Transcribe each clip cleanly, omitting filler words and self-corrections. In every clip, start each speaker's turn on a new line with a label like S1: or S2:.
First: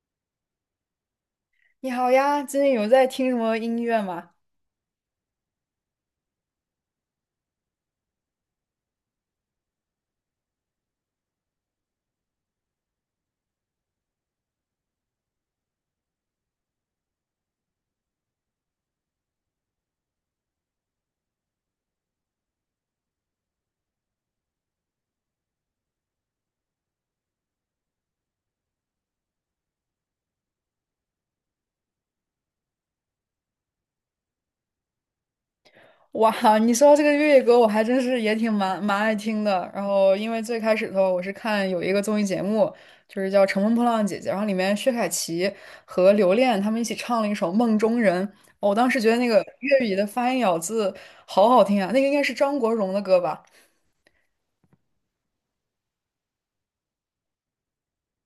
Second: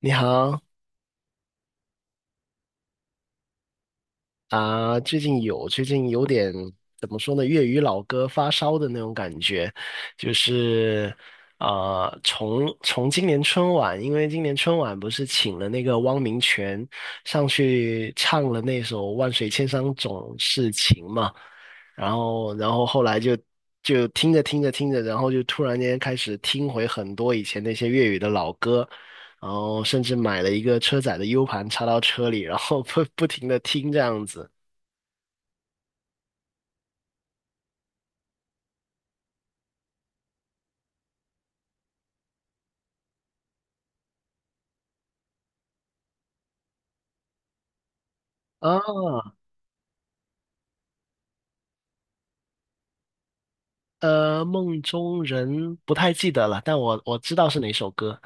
S1: 你好
S2: 你好呀，最近有在听什么音乐吗？
S1: 啊，最近有点怎么说呢？粤语老歌发烧的那种感觉，就是从今年春晚，因为今年春晚不是请了那个汪明荃上去唱了那首《万水千山总是情》嘛，然后后来就听着听着听着，然后就突然间开始听回很多以前那些粤语的老歌。然后甚至买了一个车载的 U 盘插到车里，然后不 不停的听这样子
S2: 哇，你说到这个粤语歌，我还真是也挺蛮爱听的。然后，因为最开始的时候，我是看有一个综艺节目，就是叫《乘风破浪的姐姐》，然后里面薛凯琪和刘恋他们一起唱了一首《梦中人》，哦我当时觉得那
S1: 啊。
S2: 个粤语的发音咬字好好听啊，那个应该是张国荣的歌吧？
S1: 梦中人不太记得了，但我知道是哪首歌。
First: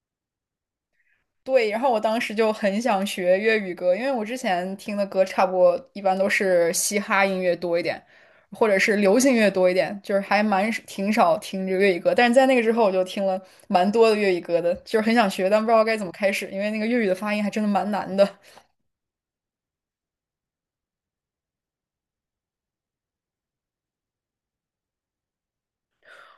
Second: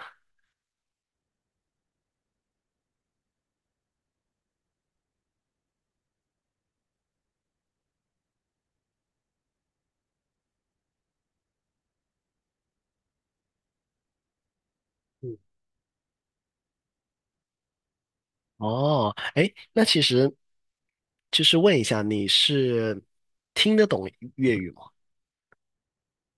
S2: 对，然后我当时就很想学粤语歌，因为我之前听的歌差不多一般都是嘻哈音乐多一点，或者是流行乐多一点，就是还蛮挺少听这个粤语歌。但是在那个之后，我就听了蛮多的粤语歌的，就是很想
S1: 嗯，
S2: 学，但不知道该怎么开始，因为那个粤语的发音还真的蛮难的。
S1: 哦，哎，那其实就是问一下，你是懂粤语吗？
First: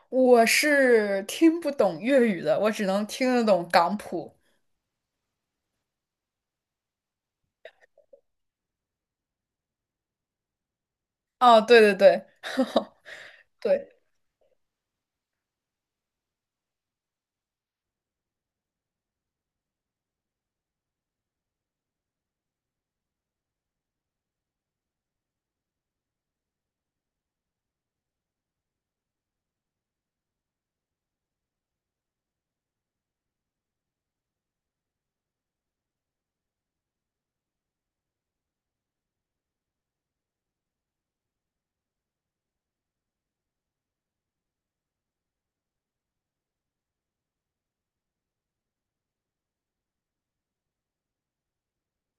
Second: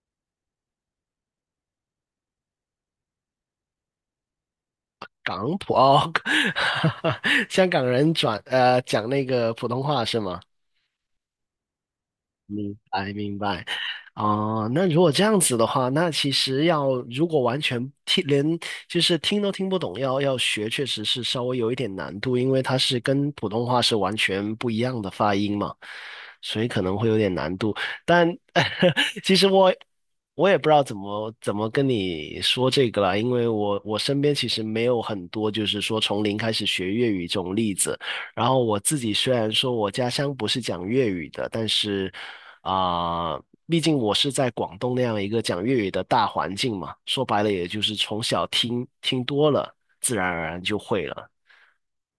S2: 我是听不懂粤语的，我只能听得懂港普。
S1: 港普哦，香港人讲那个普通话是吗？
S2: 哦，对对对，
S1: 明 白明白。
S2: 对。
S1: 哦、那如果这样子的话，那其实要如果完全听连就是听都听不懂，要学确实是稍微有一点难度，因为它是跟普通话是完全不一样的发音嘛，所以可能会有点难度。但 其实我也不知道怎么跟你说这个啦，因为我身边其实没有很多就是说从零开始学粤语这种例子。然后我自己虽然说我家乡不是讲粤语的，但是啊、毕竟我是在广东那样一个讲粤语的大环境嘛，说白了也就是从小听听多了，自然而然就会了。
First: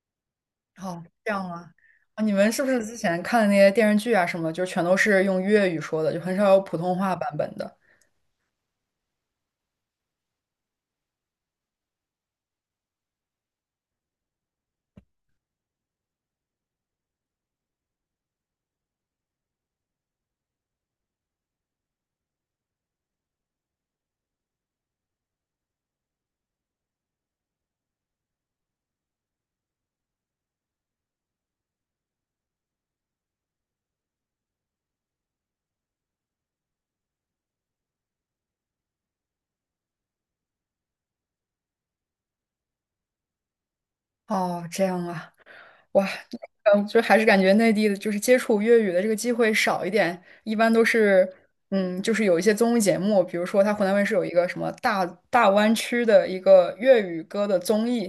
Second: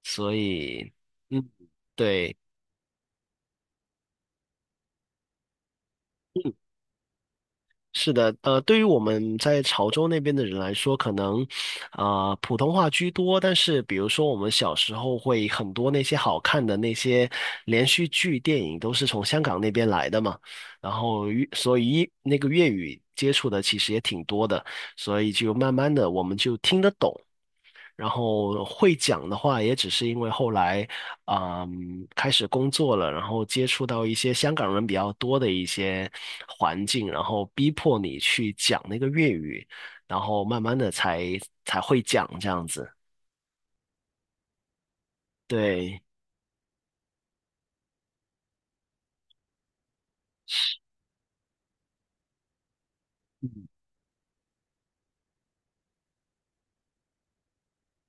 S1: 所以，
S2: 哦，这
S1: 嗯，
S2: 样啊，啊，你
S1: 对，
S2: 们是不是之前看的那些电视剧啊什么，就全都是用粤语说的，就很少有普通话版本的？
S1: 是的。对于我们在潮州那边的人来说，可能，普通话居多。但是，比如说我们小时候会很多那些好看的那些连续剧、电影都是从香港那边来的嘛，然后所以那个粤语接触的其实也挺多的，所以就慢慢的我们就听得懂。然后会讲的话，也只是因为后来，嗯，开始工作了，然后接触到一些香港人比较多的一些环境，然后逼迫你去讲那个粤语，然后慢慢的才会讲这样子。
S2: 哦，这样啊。
S1: 对，
S2: 哇，嗯，就还是感觉内地的，就是接触粤语的这个机会少一点，一般都是，嗯，就是有一些综艺节目，比如说
S1: 嗯
S2: 他湖南卫视有一个什么大湾区的一个粤语歌的综艺，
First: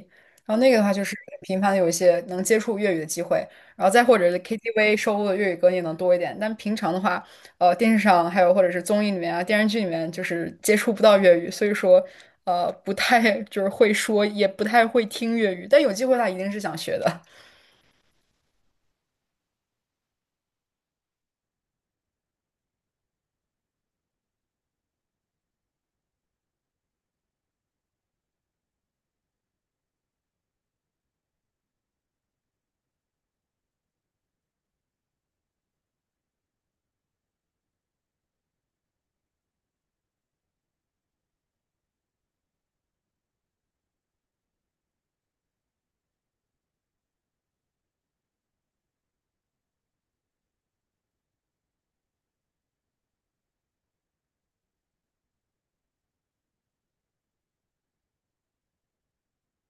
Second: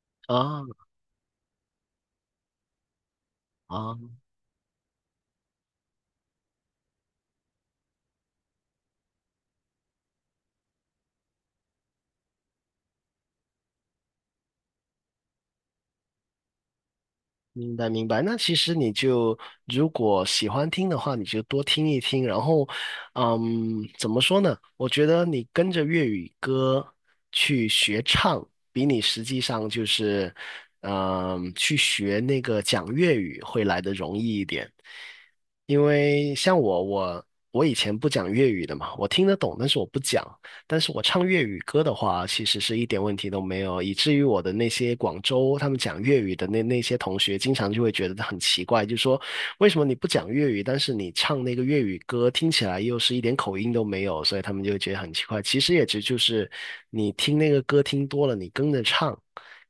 S2: 然后
S1: 啊
S2: 那个的话就是频繁的有一些能接触粤语的机会，然后
S1: 啊，
S2: 再或者是 KTV 收录的粤语歌也能多一点，但平常的话，电视上还有或者是综艺里面啊、电视剧里面就是接触不到粤语，所以说，不太就是会说，也不太会听粤语，但有机会的话一定是想学的。
S1: 明白明白。那其实你就如果喜欢听的话，你就多听一听。然后，嗯，怎么说呢？我觉得你跟着粤语歌，比你实际上就是，去学那个讲粤语会来的容易一点。因为像我，我以前不讲粤语的嘛，我听得懂，但是我不讲。但是我唱粤语歌的话，其实是一点问题都没有，以至于我的那些广州他们讲粤语的那些同学，经常就会觉得很奇怪，就说为什么你不讲粤语，但是你唱那个粤语歌，听起来又是一点口音都没有，所以他们就会觉得很奇怪。其实也只就是你听那个歌听多了，你跟着唱，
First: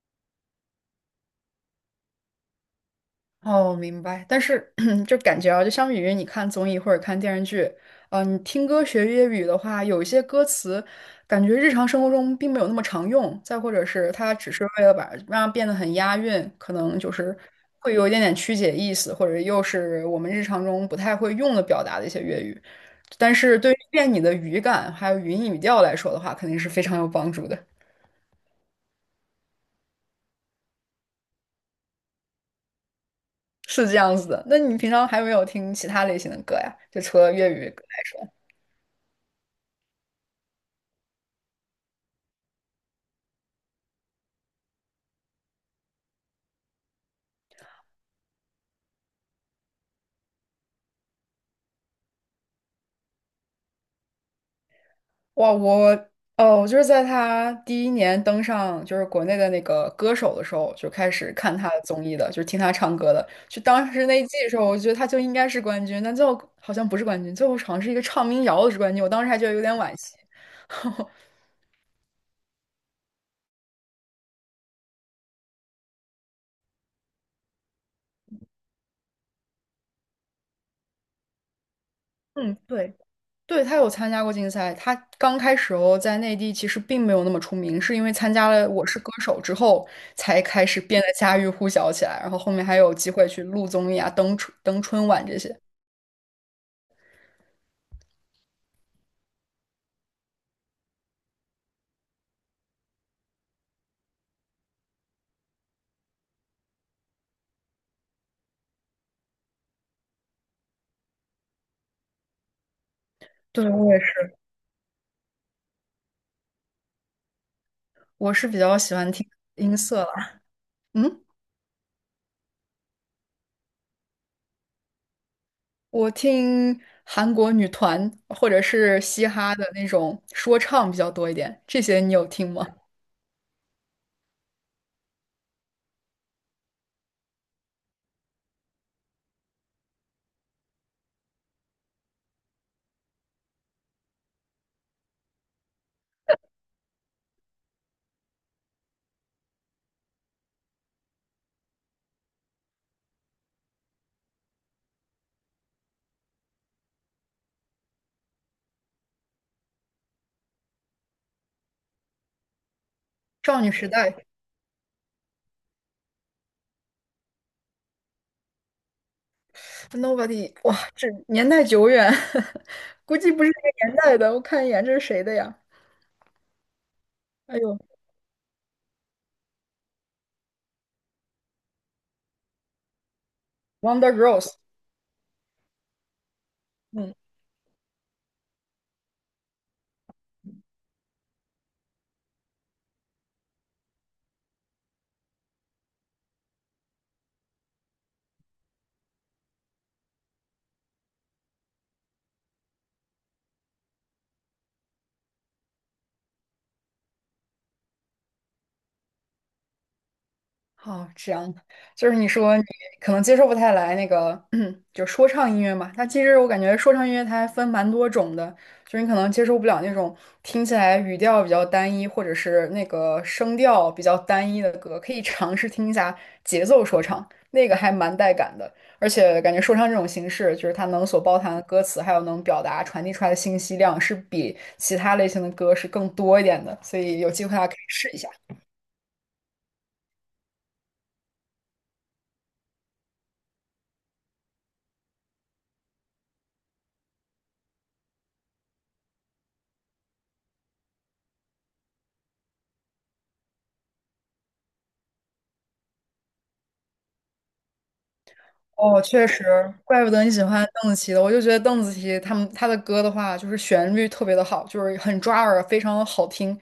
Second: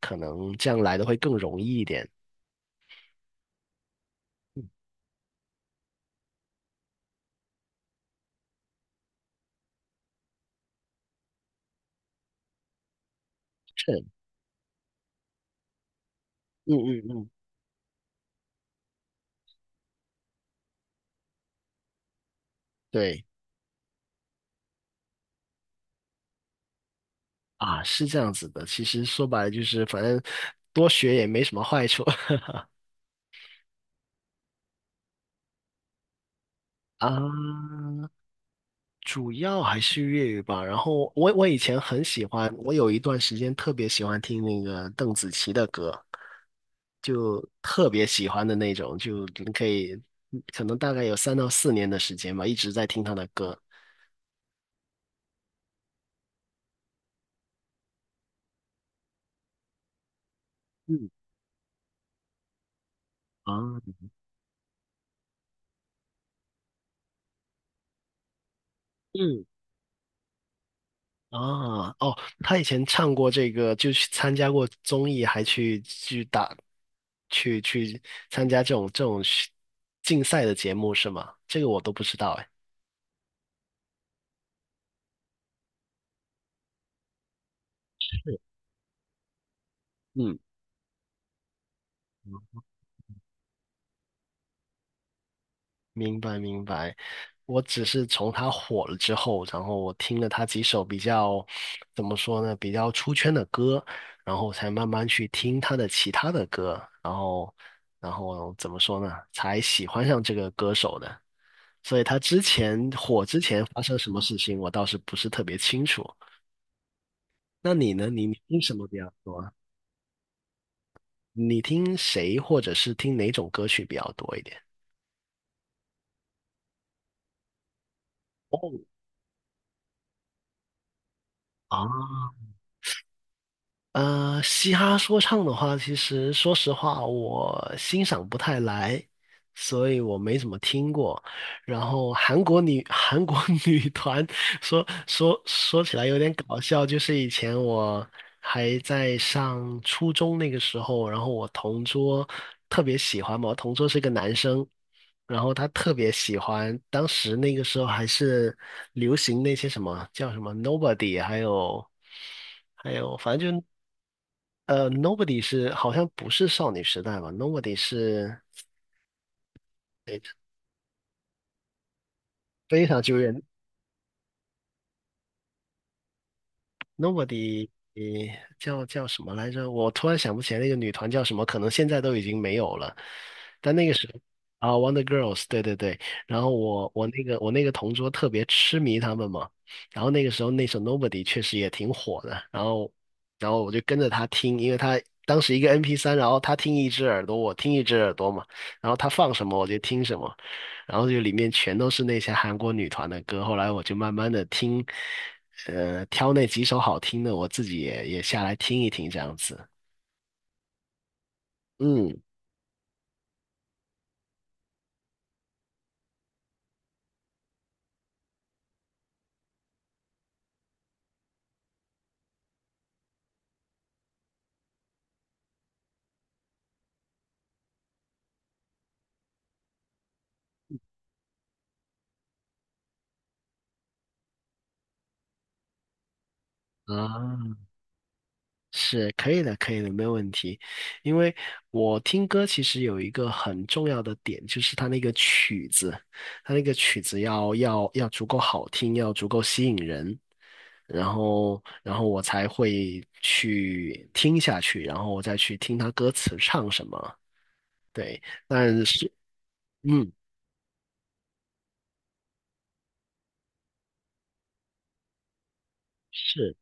S1: 可能这样来的会更容易一点。
S2: 哦，明白。但
S1: 嗯，
S2: 是 就感觉啊，就相比于你看综艺或者看电视剧，嗯，你听歌学粤语的话，有一些歌词感觉日常生活中并没有那么常用，再或者
S1: 是，
S2: 是它只是为了把让它变得很押韵，可
S1: 嗯
S2: 能
S1: 嗯
S2: 就
S1: 嗯，
S2: 是会有一点点曲解意思，或者又是我们日常中不太会用的表达的一些粤语。
S1: 对
S2: 但是对于练你的语感还有语音语调来说的话，肯定是非常有帮助的。
S1: 啊，是这样子的。其实说白了就是，反正多学也没什么坏处
S2: 是这样子的。那你平常还有没有听其他类型的歌呀？就
S1: 啊。
S2: 除了粤语。
S1: 主要还是粤语吧。然后我以前很喜欢，我有一段时间特别喜欢听那个邓紫棋的歌，就特别喜欢的那种。就你可以可能大概有3到4年的时间吧，一直在听她的歌。
S2: 哇，我我就是在他第一年登上就是国内的那个歌手的时候，就
S1: 嗯
S2: 开始看他的综艺的，就是听他唱歌的。就
S1: 啊，
S2: 当时那一季的时候，我觉得他就应该是冠军，但最后好像不是冠军，最后好像是一个唱民谣的是冠军。我当时还
S1: 嗯
S2: 觉得有点惋惜。
S1: 啊，哦，他以前唱过这个，就去参加过综艺，还去打，去参加这种竞赛的节目是吗？这个我都不知道哎。
S2: 嗯，对，对，他有参加过竞赛。他刚开始哦，在内地其实并没有那么出名，是因为参加了《我是歌手》之后，才开始变得家喻户晓起来。然后后面还有机会去录综艺啊、登春晚这些。
S1: 明白明白。我只是从他火了之后，然后我听了他几首比较，怎么说呢，比较出圈的歌，然后才慢慢去听他的其他的歌，然后，然后怎么说呢，才喜欢上这个歌手的。所以他之前火之前
S2: 对，
S1: 发
S2: 我
S1: 生
S2: 也
S1: 什么事
S2: 是。
S1: 情，我倒是不是特别清楚。那你呢？你
S2: 我是比
S1: 听什
S2: 较
S1: 么
S2: 喜
S1: 比
S2: 欢
S1: 较
S2: 听
S1: 多啊？
S2: 音色了。嗯，
S1: 你听谁或者是听哪种歌曲比较多一点？
S2: 我听韩国女团或者
S1: 哦，
S2: 是嘻哈的那种说唱比较多一点，这些你有
S1: 啊。
S2: 听吗？
S1: 嘻哈说唱的话，其实说实话，我欣赏不太来，所以我没怎么听过。然后韩国 女团说起来有点搞笑。就是以前我还在上初中那个时候，然后我同桌特别喜欢嘛，我同桌是个男生，然后他特别喜欢。当时那个时候还是流行那些什么叫什么 Nobody，还有，反正
S2: 少
S1: 就
S2: 女时代
S1: Nobody 是好像不是少女时代吧？Nobody 是诶
S2: ，Nobody，哇，这年代久远，
S1: 非常
S2: 估
S1: 久
S2: 计
S1: 远
S2: 不是这个年代的。我看一眼，这是谁的呀？哎
S1: ，Nobody
S2: 呦
S1: 叫什么来着？我突然想不起来那个女团叫什么，可能现在都已经没有了。但那个时
S2: ，Wonder
S1: 候
S2: Girls，
S1: 啊，Wonder Girls，对对对。然后我我
S2: 嗯。
S1: 那个我那个同桌特别痴迷他们嘛。然后那个时候那首 Nobody 确实也挺火的，然后我就跟着他听。因为他当时一个 MP3，然后他听一只耳朵，我听一只耳朵嘛，然后他放什么我就听什么。然后就里面全都是那些韩国女团的歌。后来我就慢慢的听，挑那几首好听的，我自己也下来听一听这样子。
S2: 哦，这样的，就是
S1: 嗯。
S2: 你说你可能接受不太来那个，就说唱音乐嘛。它其实我感觉说唱音乐它还分蛮多种的，就是你可能接受不了那种听起来语调比较单一，或者是那个声调比较单一的歌，可以尝试听一下节奏说唱，那个还蛮带感的。而且感觉说唱这种形式，就是它能所包含的歌词，还有能表达传递出来的信息量，是比其他类型的歌是更多一点的，所以有机会
S1: 啊，
S2: 大家可以试一下。
S1: 是可以的，可以的，没有问题。因为我听歌其实有一个很重要的点，就是它那个曲子，它那个曲子要足够好听，要足够吸引人，然后我才会去听下去，然后我再去听它歌词唱什么。对，但
S2: 哦，
S1: 是，
S2: 确实，怪不
S1: 嗯，
S2: 得你喜欢邓紫棋的。我就觉得邓紫棋他们他的歌的话，就是旋律特别的好，就是很抓耳，非常的好
S1: 是
S2: 听。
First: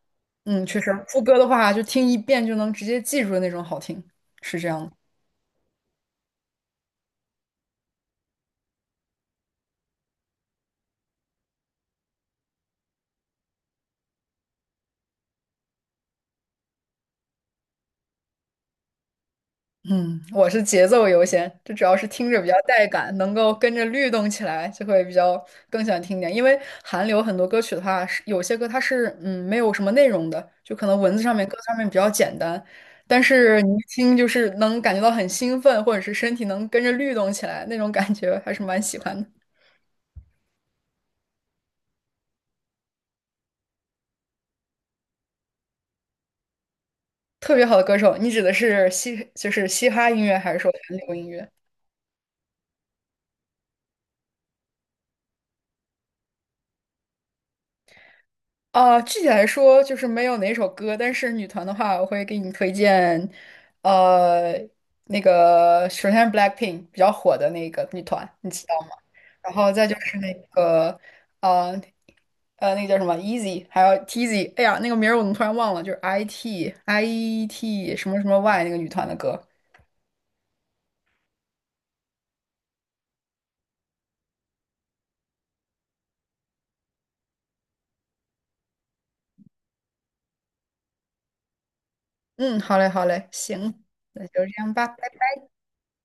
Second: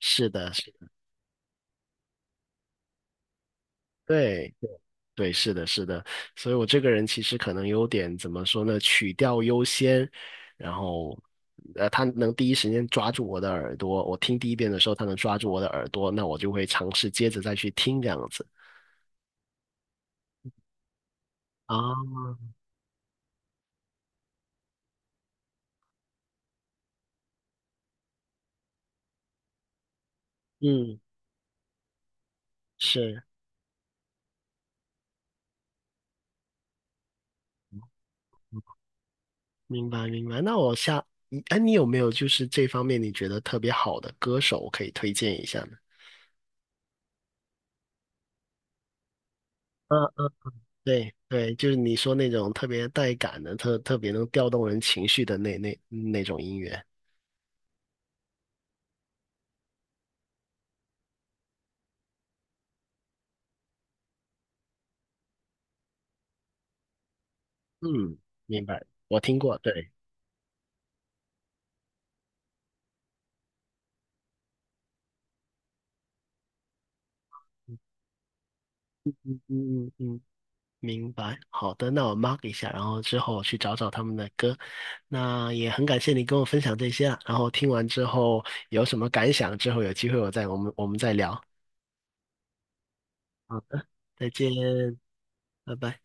S1: 是的，
S2: 嗯，
S1: 是
S2: 确
S1: 的，
S2: 实，副歌的话就听一遍就能直接记住的那种好听，
S1: 对
S2: 是这样的。
S1: 对，是的，是的。所以我这个人其实可能有点怎么说呢，曲调优先。然后，他能第一时间抓住我的耳朵，我听第一遍的时候，他能抓住我的耳朵，那我就会尝试接着再去听这样子
S2: 嗯，我是节奏优先，就主要
S1: 啊，
S2: 是听着比较带感，能够跟着律动起来，就会比较更想听点。因为韩流很多歌曲的话，是有些歌它是嗯没有什么内容的，就可
S1: 嗯，
S2: 能文字上面、歌词上面比较简单，但
S1: 是，
S2: 是你一听就是能感觉到很兴奋，或者是身体能跟着律动起来，那种感觉还是蛮喜欢的。
S1: 明白明白。那我下，哎，你有没有就是这方面你觉得特别好的歌手可以推荐一下呢？
S2: 特别好的歌手，你指的是嘻就是嘻哈音乐，还是说韩
S1: 对
S2: 流音乐？
S1: 对，就是你说那种特别带感的、特别能调动人情绪的那种音乐。
S2: 啊，具体来说就是没有哪首歌，但是女团的话，我会给你推荐，呃，那个首先是 BLACKPINK 比较火的那个女
S1: 嗯，
S2: 团，你
S1: 明
S2: 知道
S1: 白，
S2: 吗？
S1: 我听
S2: 然
S1: 过。
S2: 后再
S1: 对，
S2: 就是那个，呃，那个叫什么 Easy，还有 TZ，哎呀，那个名儿我怎么突然忘了？就是 IT 什么什么 Y 那个女团的
S1: 嗯
S2: 歌。
S1: 嗯嗯，明白。好的，那我 mark 一下，然后之后去找找他们的歌。那也很感谢你跟我分享这些啊，然后听完之后有什么感想，之后有机会我们再聊。
S2: 嗯，好嘞，好嘞，
S1: 好
S2: 行，
S1: 的，
S2: 那
S1: 再
S2: 就
S1: 见，
S2: 这样吧。拜拜。
S1: 拜拜。